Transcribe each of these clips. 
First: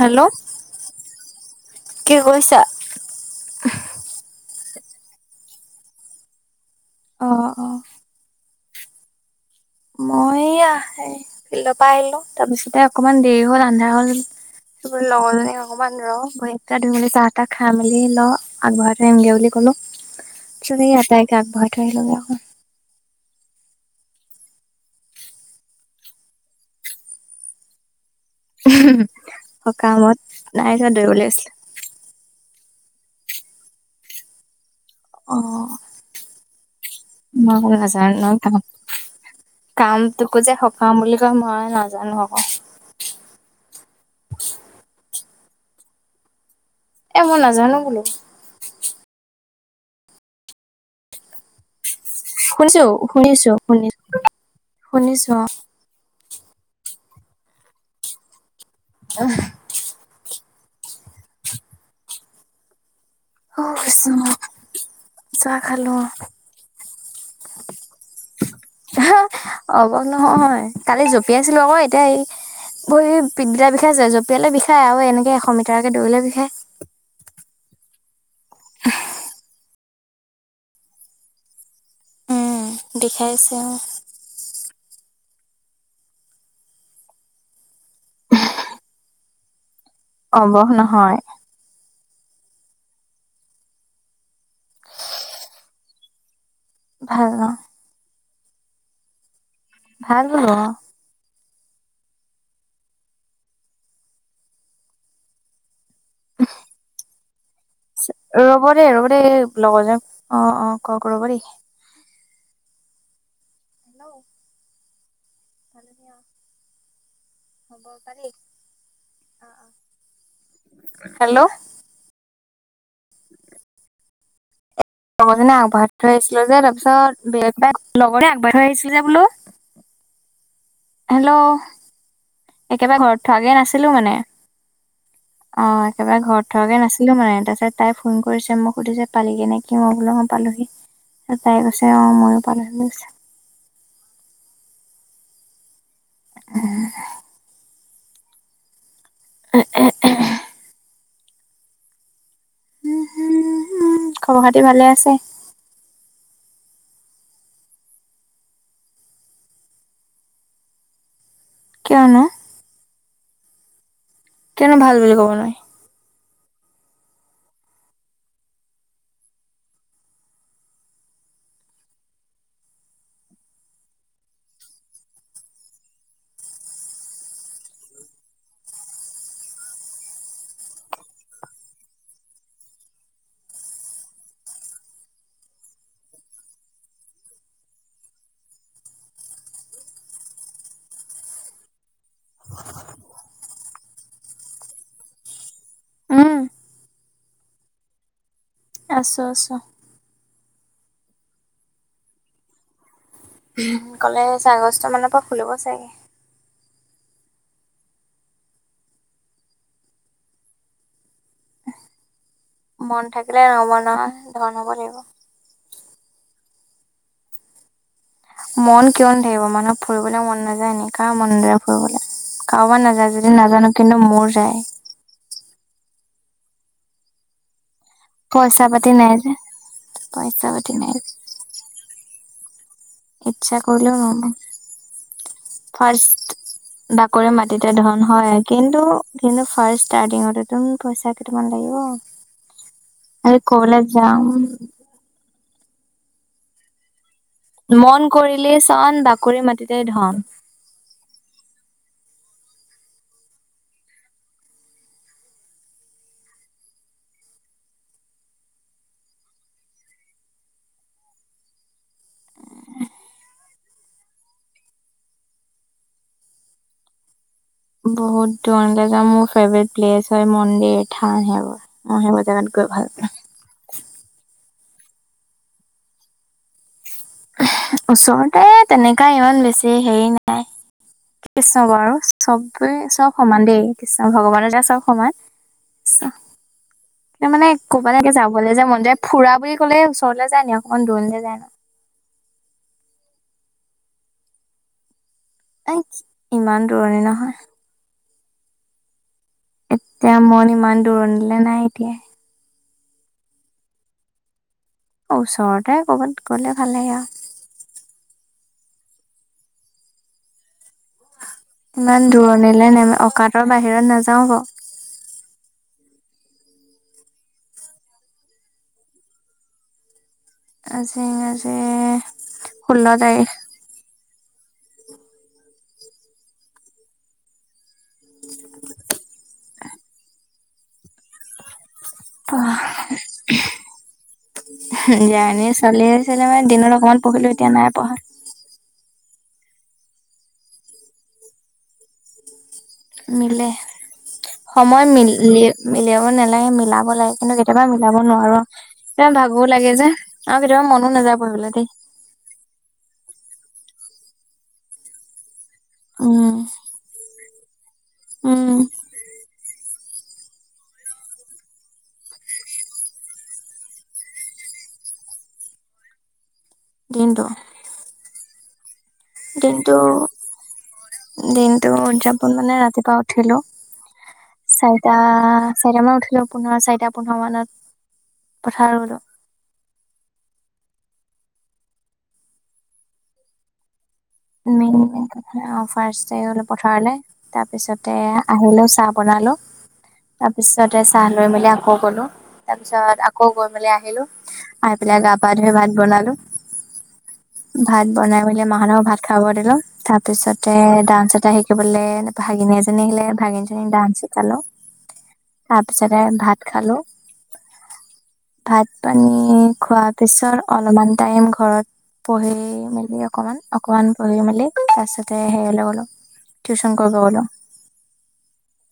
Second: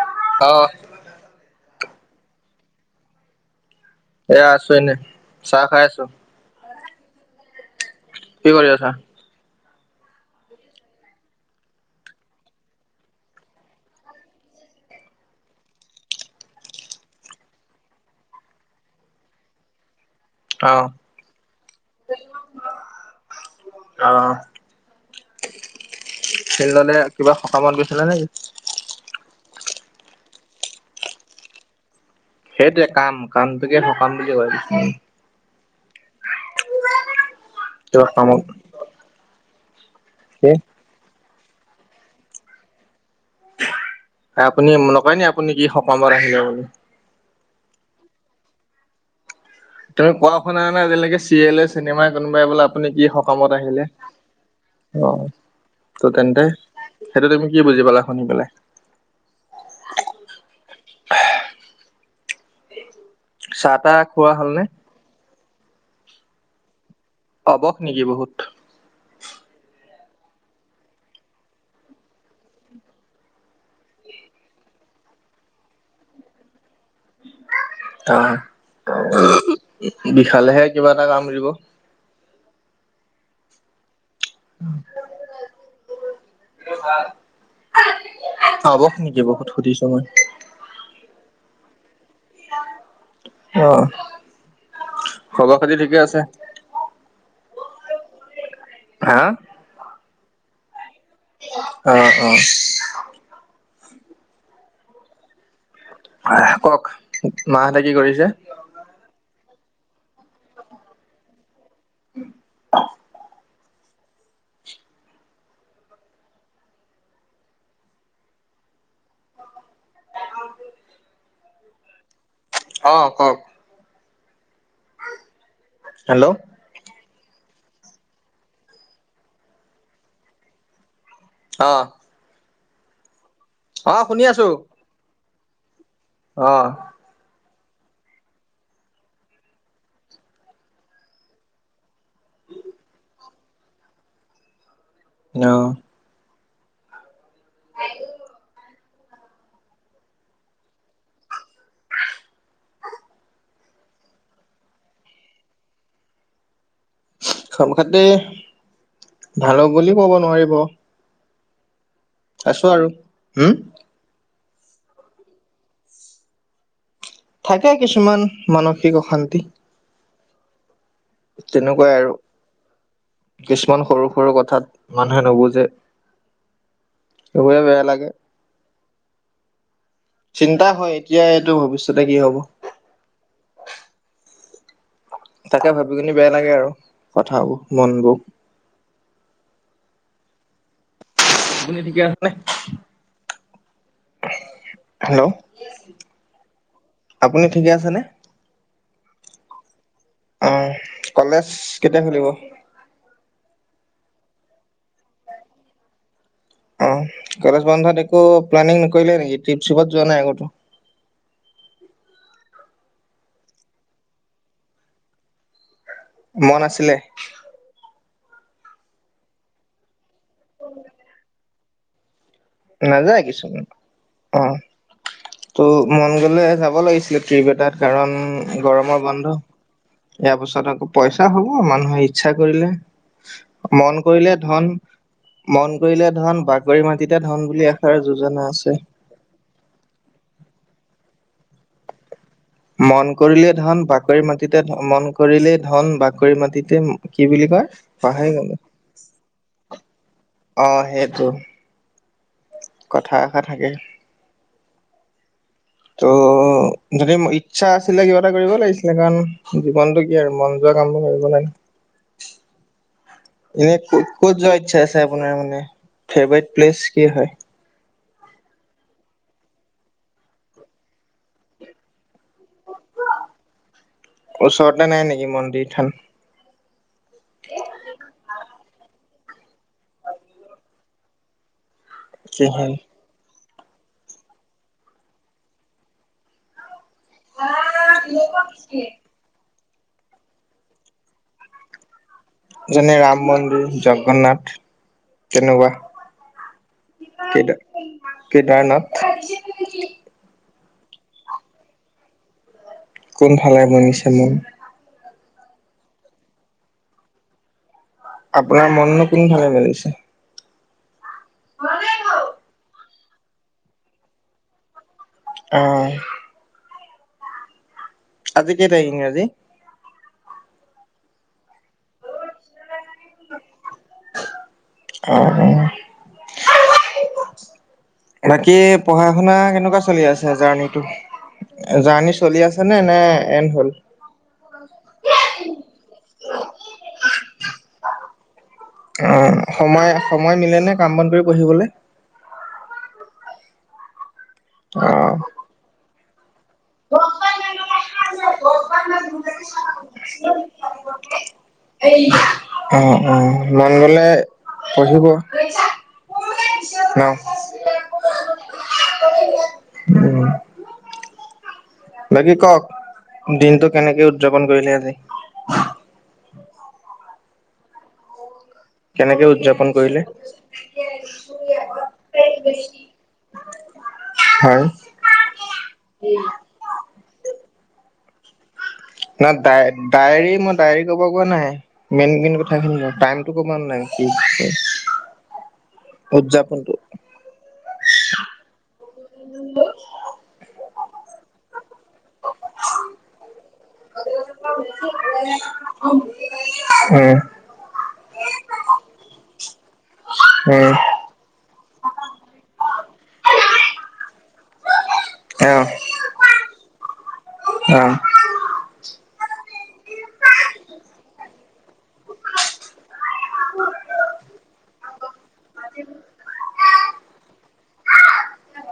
Hello? অ'! কি কৰিছা? এ, আছোঁ এনে, চাহ খাই আছোঁ। অ' অ'! কি কৰি আছা? মই এইয়া, ফিল্ডৰ পৰা আহিলোঁ। তাৰপিছতে, অকমান দেৰি হ'ল, আন্ধাৰ হ'ল। লগৰজনীক অকমান, ৰ'। মই এতিয়া, ধুই মেলি চাহ- তাহ খাই মেলি ল', আগবঢ়াই থৈ আহিমগে বুলি ক'লো। অ তুমি আটাইকে আগবঢ়াই থৈ আহিবাগে আ'ক? অ'! ফিল্ডলে, কিবা সকামত গৈছিলা নে কি? ওহোঁ! সকামত, নাই যোৱা, দৌৰিবলে গৈছিলোঁ। সেইটোৱে, কাম কামটোকে, সকাম বুলি কয়। অ'! মই কিবা কামত [unintelligible] কাম, কাম। তোকো কি যে, সকাম বুলি কয়, মই নাজানোঁ আ'ক। আপুনি নকয় নি? আপুনি কি সকামত আহিলে বুলি। এ, মই নাজানোঁ বোলো। তুমি কোৱা শুনা নাই, আজিলৈকে? চিৰিয়েলে, চিনেমাই। কোনবাই বোলে, শুনিছো আপুনি কি শুনিছো সকামত আহিলে? শুনি অ'! শুনিছো ত' তেন্তে, সেইটো তুমি কি বুজি পালা, শুনি পেলাই? [unintelligible] চাহ অ'! তাহ কৃষ্ণ, খোৱা হ'লনে চাহ খালোঁ। অ'! অবস নেকি বহুত? অবস নহয়, কালি জঁপিয়াছিলো আকৌ। এতিয়া, এই ভৰি বিষাইছে, জঁপিয়ালে বিষাই। আৰু এনেকে, এশ মিটাৰকে দৌৰিলে বিষাই। অ'! [unintelligible] বিষালেহে, কিবা এটা কাম দিব। উম বিষাইছে, অ'! [unintelligible] [unintelligible] সুধিছোঁ মই। অবস নহয়। অ'! খবৰ- খাতি ঠিকে আছে? ভাল ন'? হা? ভাল বোলো, অ'! অ'! অ'! [unintelligible] [unintelligible] কওঁক মাহঁতে কি কৰিছে? ৰ'ব দেই ৰ'ব দেই লগৰ যেন অঁ অঁ কওক ৰ'ব দেই। উম। হেল্লো ভালে দিয়া। হ'ব পালি অ অ হেল্লো। অঁ কক। লগৰজনে আগবাঢ়াই থৈ হেল্ল' আহিছিলে যে তাপিছত বেলেতনে লগতনে আগবাই থৈ আহিছিলে বোলো। হেল্লো অঁহ। একেবাৰে ঘৰত থৱাগে নাছি। অঁ শুনি আছোঁ। অঁ একেবাৰে ঘৰত থৱাগে নাছি। লো মানে তাছত তাই ফোন কৰিছে। মোক সুধিছে পালিগে নেকি? অঁ বোলো ময় পালোহি। তাত তাই কৈছে অঁ ময়ো পালোঁহি বুলি কৈছে। ন। উম। আইও। এ এ এহ। উমহু হুম খবৰ খাতি ভালে আছে? খব খাতি ভালক বুলিও ক'ব নোৱাৰিব। কিয়নো? আছো আৰু হুম। কেনে ভাল বুলি ক'ব নোৱাৰি? থাকে কিছুমান মানসিক অশান্তি। তেনকুৱাই আৰু। কিছুমান সৰু সৰু কথাত মানুহে নুবুজে। চোবই বেয়া লাগে। চিন্তা হয়, এতিয়া এইটো ভৱিষ্যতে কি হ'ব? তাকে ভাবি কিনি বেয়া লাগে আৰু কথাবো মনবোৰ। আপুনি ঠিকে আছেনে? হেল্লো উম আপুনি ঠিকে আছেনে? আছো আছো। অঁহ কলেজ কেতিয়া খুলিব? উমহ ক'লেচ আগষ্ট মান পা খুলিব চাগে। অ, কলেজ বন্ধত একো প্লেনিং নকৰিলে নেকি ট্ৰিপ চিপত যোৱা নাই আগতো? মন থাকিলে নহব ন ধন হব লাগিব। মন আছিলে। মন কিয় নাথাকিব মানুহ ফুৰিবলৈ মন নাযায় কাৰ মন নাযায় ফুৰিবলৈ। কাৰোবাৰ নাযায় যদি নাজানো কিন্তু মোৰ অ'। যায়। ত' মন গ'লে যাব লাগিছিলে ট্ৰিপ এটাত? কাৰণ পইচা পাতি গৰমৰ নাই যে বন্ধ। ইয়াৰ পইচা পাতি পিছত আকৌ নাই পইচ। তা হ'ব মানুহে ইচ্ছা কৰিলে। ইচ্ছা কৰিলেও মন কৰিলে নহব ধন, মন কৰিলে ফাৰ্ষ্ট ধন বাগৰি মাটিত। তে বাকৰে ধন বুলি মাটিতে ধন এষাৰ হয় যোজনা আছে। কিন্তু কিন্তু ফাৰ্ছ ষ্টাৰ্তিংতে তুম পইচা কেইটামান লাগিব? মন আৰু কৰিলে ক'বালৈ ধন যাম বাকৰি মাটিতে মন কৰিলেই ধন বাকৰি মাটিতে কি বুলি কয়? মন পাহৰি গ'লো, কৰিলেই চন বাকৰি মাটিতে ধন। অ সেইটো, কথা এষাৰ থাকে। তো উ যদি ইচ্ছা আছিলে কিবা এটা কৰিব লাগিছিলে কাৰণ জীৱনটো কি আৰু মন যোৱা কামবোৰ কৰিব লাগে। উম। এনে ক ক'ত যোৱা ইচ্ছা আছে আপোনাৰ মানে ফেভৰেট প্লেচ কি হয়? বহুত দূৰণলৈ যাম, মোৰ ফেভৰেট প্লেচ হয় মন্দিৰ, থান সেইবোৰ। অ সেই বজানত গৈ ভাল। ওচৰতে নাই নেকি মন্দিৰ, থান? এহে ওচৰতে তেনেকা ইমান বেছি হেৰি নাই কি ছ বাৰু? কি হয়? চবেই চব সমান দেই, কৃষ্ণ ভগৱান এ চব সমান। চ ত মানে ক'ব নেকে যাবলৈ যে মন যায় ফুৰা বুলি কলে ওচৰলে যায় ন অকণমান দূৰনিলে যায় ন। যেনে ৰাম মন্দিৰ, জগন্নাথ তেনেকুৱা, ইমান দূৰণি নহয়। কেইটা কেইটাণত এতিয়া মন ইমান দূৰণিলে নাই এতিয়া। কোনফালে বনিছে মন? অ ওচৰতে ক'ৰবাত গ'লে ভাল লাগে আৰু। আপোনাৰ মনো কোনফালে মিলিছে? ইমান দূৰণিলে ন অকাতৰ বাহিৰত নাযাও ব। আহ। আজি কেই তাৰিখ ইংৰাজী? আজি আজি ষোল্ল তাৰিখ। অ। বাকী পঢ়া - শুনা কেনেকুৱা চলি আছে জাৰ্ণিটো? জাৰ্ণি চলি আছে নে নে এণ্ড হ'ল? উহো জাৰ্ণি চলি আছিলে মানে দিনত অকমান পঢ়িলো এতিয়া নাই পঢ়া। অঁ সময় সময় মিলেনে কাম বন কৰি পঢ়িবলৈ? মিলে, সময় মিলে অহ। উলিয়াব নালাগে মিলাব লাগে কিন্তু কেতিয়াবা মিলাব নোৱাৰো। তে ভাগো লাগে যে আৰু কেতিয়াবা মনো নাযায় পঢ়িবলে দেই। অ অ মন গলে পঢ়িব। উম। ন। উম। উম। বাকী কওক, দিনটো কেনেকে উদযাপন কৰিলে আজি? দিনটো? কেনেকে উদযাপন দিনটো কৰিলে? দিনটো উদযাপন মানে ৰাতিপুৱা উঠিলো। হয়। চাৰিটা - চাৰিটা মান উঠিলো, পোন্ধৰ চাৰিটা পোন্ধৰ মানত পথাৰ গলো। নাই ডায়ে ডায়েৰী মই ডায়েৰী কব কোৱা নাই মেইন মেইন কথাখিনি টাইমটো কব নাই। কি মেইন মেইন কথা অ ফাৰ্ষ্ট আহিলো উদযাপনটো। পথাৰলে তাৰপিছতে আহিলো চাহ বনালো তাৰ পিছতে চাহ লৈ মেলি আকৌ গ'লো তাৰ পিছত আ কৌ গৈ মেলি আহিলো, আহি পেলাই গা পা ধুই ভাত উম বনালো। ভাত বনাই মেলি মাহহতক ভাত খাব দিলো তাৰ পিছতে উম ডান্স এটা শি কিবলে ভাগিনী এজনী আহিলে, ভাগিনীজনিক ডান্স শিকালো তাৰ অহ পিছতে ভাত খালো। অহ। ভাত পানী খোৱা পিছত অলপমান টাইম ঘৰত পঢ়ি মেলি অকমান অ কমান পঢ়ি মেলি তাৰ পিছতে হেৰি গলো টিউচন কৰিব গলো।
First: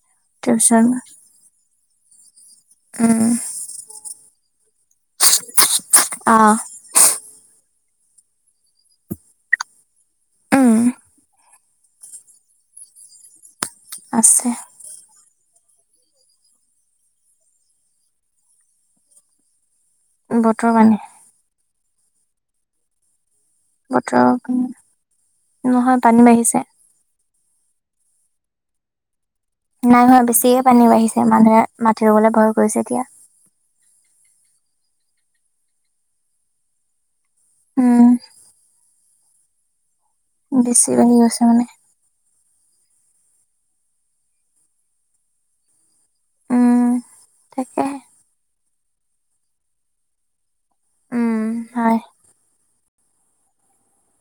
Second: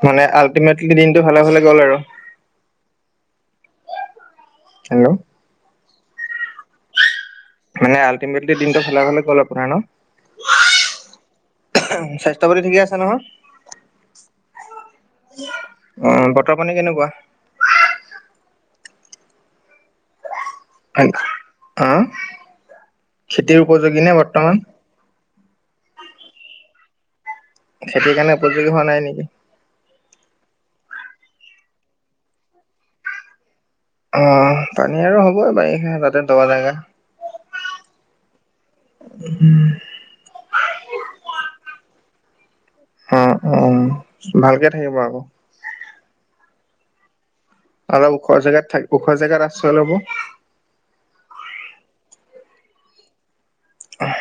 মানে টিউচন আল্টিমেটলি দিনটো ভালে ভালে গ'ল আৰু। উম। হেল্ল' অ মানে আল্টিমেটলি দিনটো ভালে ভালে গ'লে আপোনাৰ ন উম স্বাস্থ্য বাতি ঠিকে আছে নহয় আছে অ বতৰ পানী কেনেকুৱা বতৰ পান অহ খেতিৰ ওপৰত বতৰৰ পানী নহয় পানী বাঢ়িছে খেতিৰ কাৰণে উপযোগী হোৱা নাই নেকি? নাই হোৱা বেছিয়ে পানী বাঢ়িছে মানুহে মাটি ৰুবলৈ ভয় কৰিছে এতিয়া অ পানী আৰু হ'বই বাৰিষা তাতে দ জেগা উম উহুম বেছি বাঢ়ি গৈছে মানে উম অ ভালকে থাকিব আকৌ উম তাকে অলপ ওখৰ জেগাত থাক ওখৰ জেগাত আশ্ৰয় লব উম হয়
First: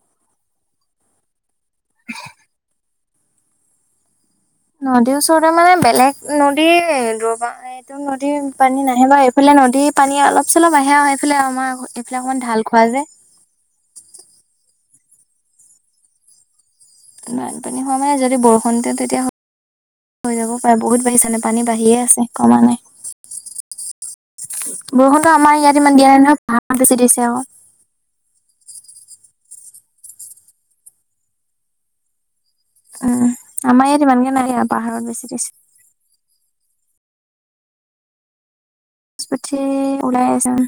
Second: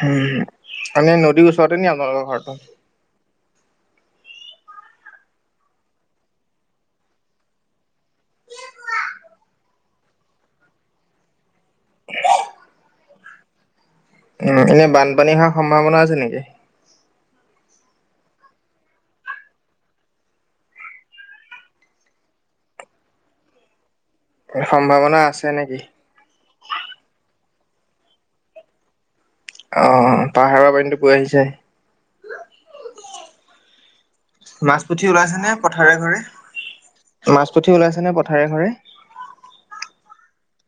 উ মান নদীৰ ওচৰতে নি আপোনালোকৰ ঘৰটো নদীৰ ওচৰতে মানে বেলেগ নদী দৰবা এইটো নদীৰ পানী নাহে বা এইফালে নদীৰ পানী অলপ চলপ আহে সেইফালে আমাৰ এইফালে অকণমান ঢাল খোৱা যে উ এনে বানপানী হোৱা সম্ভাৱনা আছে নেকি বানপানী হোৱা মানে যদি বৰষুণটো দিয়ে তেতিয়া হৈ যাবও পাৰে বহুত বাঢ়িছ নে পানী বাঢ়িয়ে আছে কমা নাই সম্ভাৱনা বৰষুণটো আছে আমাৰ নেকি? ইয়াত ইমান দিয়া নাই নহয় পাহাৰত বেছি দিছে অ'ক অ পাহাৰৰ পানীটো বৈ আহিছে উম আমাৰ ইয়াত ইমানকে নাইদিয়া মাছ পুঠি পাহাৰত বেছি ওলাইছে দিছে। নে পথাৰে ঘৰে মাছ পুঠি ওলাইছে নে পথাৰে ঘৰে পুঠি ওলাই আছে উম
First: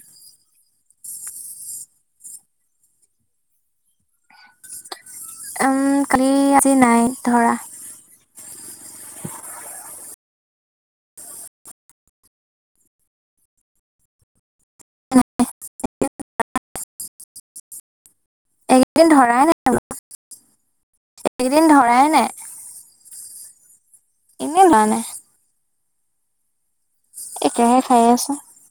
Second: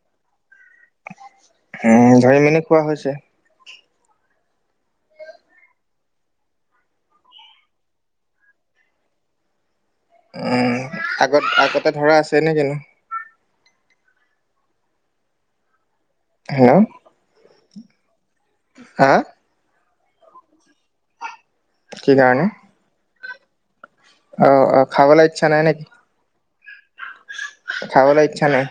উম ধৰি মেলি খোৱা হৈছে উম কালি আজি নাই ধৰা উম আগত আগতে ধৰা আছে নে কিনো [unintelligible] হেল্ল' হা এইকেইদিন ধৰাই নাই বোলো, এইকেইদিন ধৰাই কি নাই কাৰণে অ এনেই অ ধৰা নাই খাবলে ইচ্ছা নাই নেকি? একেৰাহে খাইে খাবলৈ আছো। ইচ্ছা নাই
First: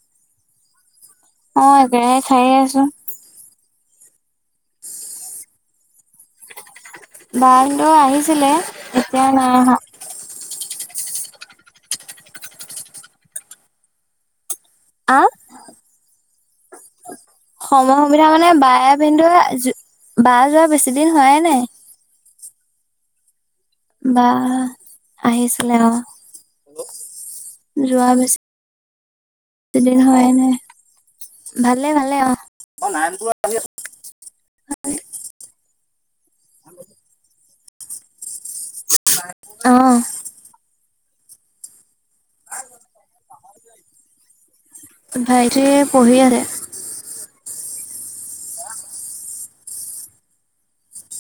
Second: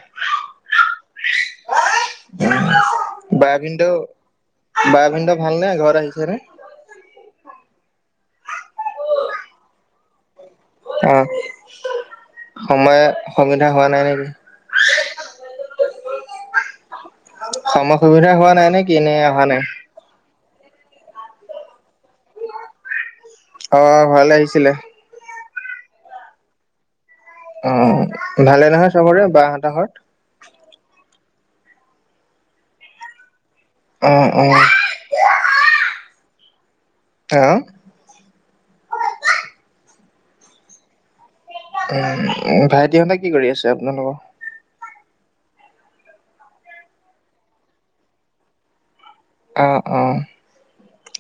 অ একেৰাহে খাইয়ে আছো বাই ভিন্ধ বাই ভিন্ধ ভাল নে ঘৰ আহিছে নে বা ভিন্দ আহিছিলে এতিয়া নাই অহা অ সময় সুবিধা হোৱা নাই নেকি আ সময় সুবিধা মানে হোৱা নাই বায়ে নেকি নে ভিন্ধৱে অহা নাই বা যোৱা বেছি দিন হোৱায়ে নাই অ বা ঘৰলে আহিছিলে আহিছিলে অ অ ভালে নহয় চবৰে বা দুদিন হোৱাই নাই, ভালে ভালে অ অ, নাৰপুৰত আহি আছো অ অ অ অ উ ভাইটিহঁতে কি কৰি আছে আপোনালোক ভাইটিয়ে পঢ়ি আছে। [unintelligible] অ', অ',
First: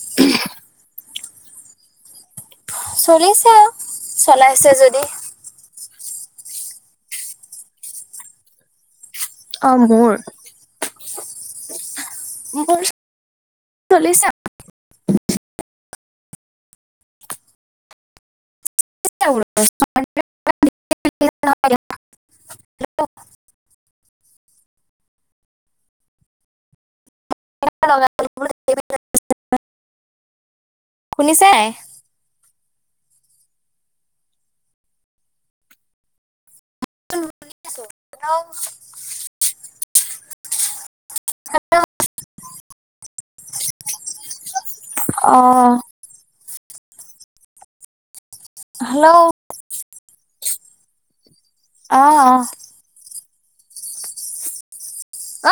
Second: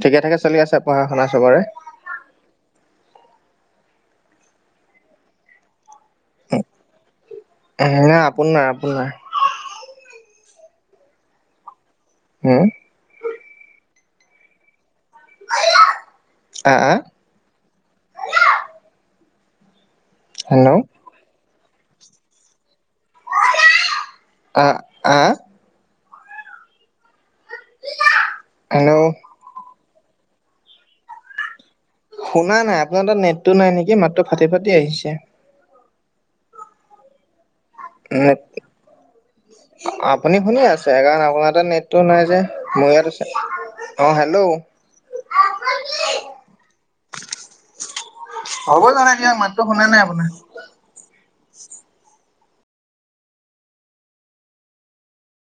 ঠিকে থাকে চলি আছে পঢ়া শুনা চবৰে? চলিছে আৰু চলাইছে যদি। উম, এ হে আপোনাৰ - আপোনাৰ অ, মোৰ। উম মোৰ চলিছে আও। [unintelligible] [unintelligible] হেল্ল', [unintelligible] আ, আহ? হেল্ল' [unintelligible] শুনিছে? শুনা নাই আপোনাৰ তাত নেটটো নাই নেকি মাতটো ফাটি- ফাটি আহিছে? [unintelligible] আপুনি শুনি আছে সেইকাৰনে [unintelligible] তোমাৰ তাত নেটটো নাই যে মোৰ ইয়াত আছে অ, হেল্ল', অ', হ'ব জানা হেল্ল', কিয় মাতটো শুনা নাই আপোনাৰ অ', অ', অ'।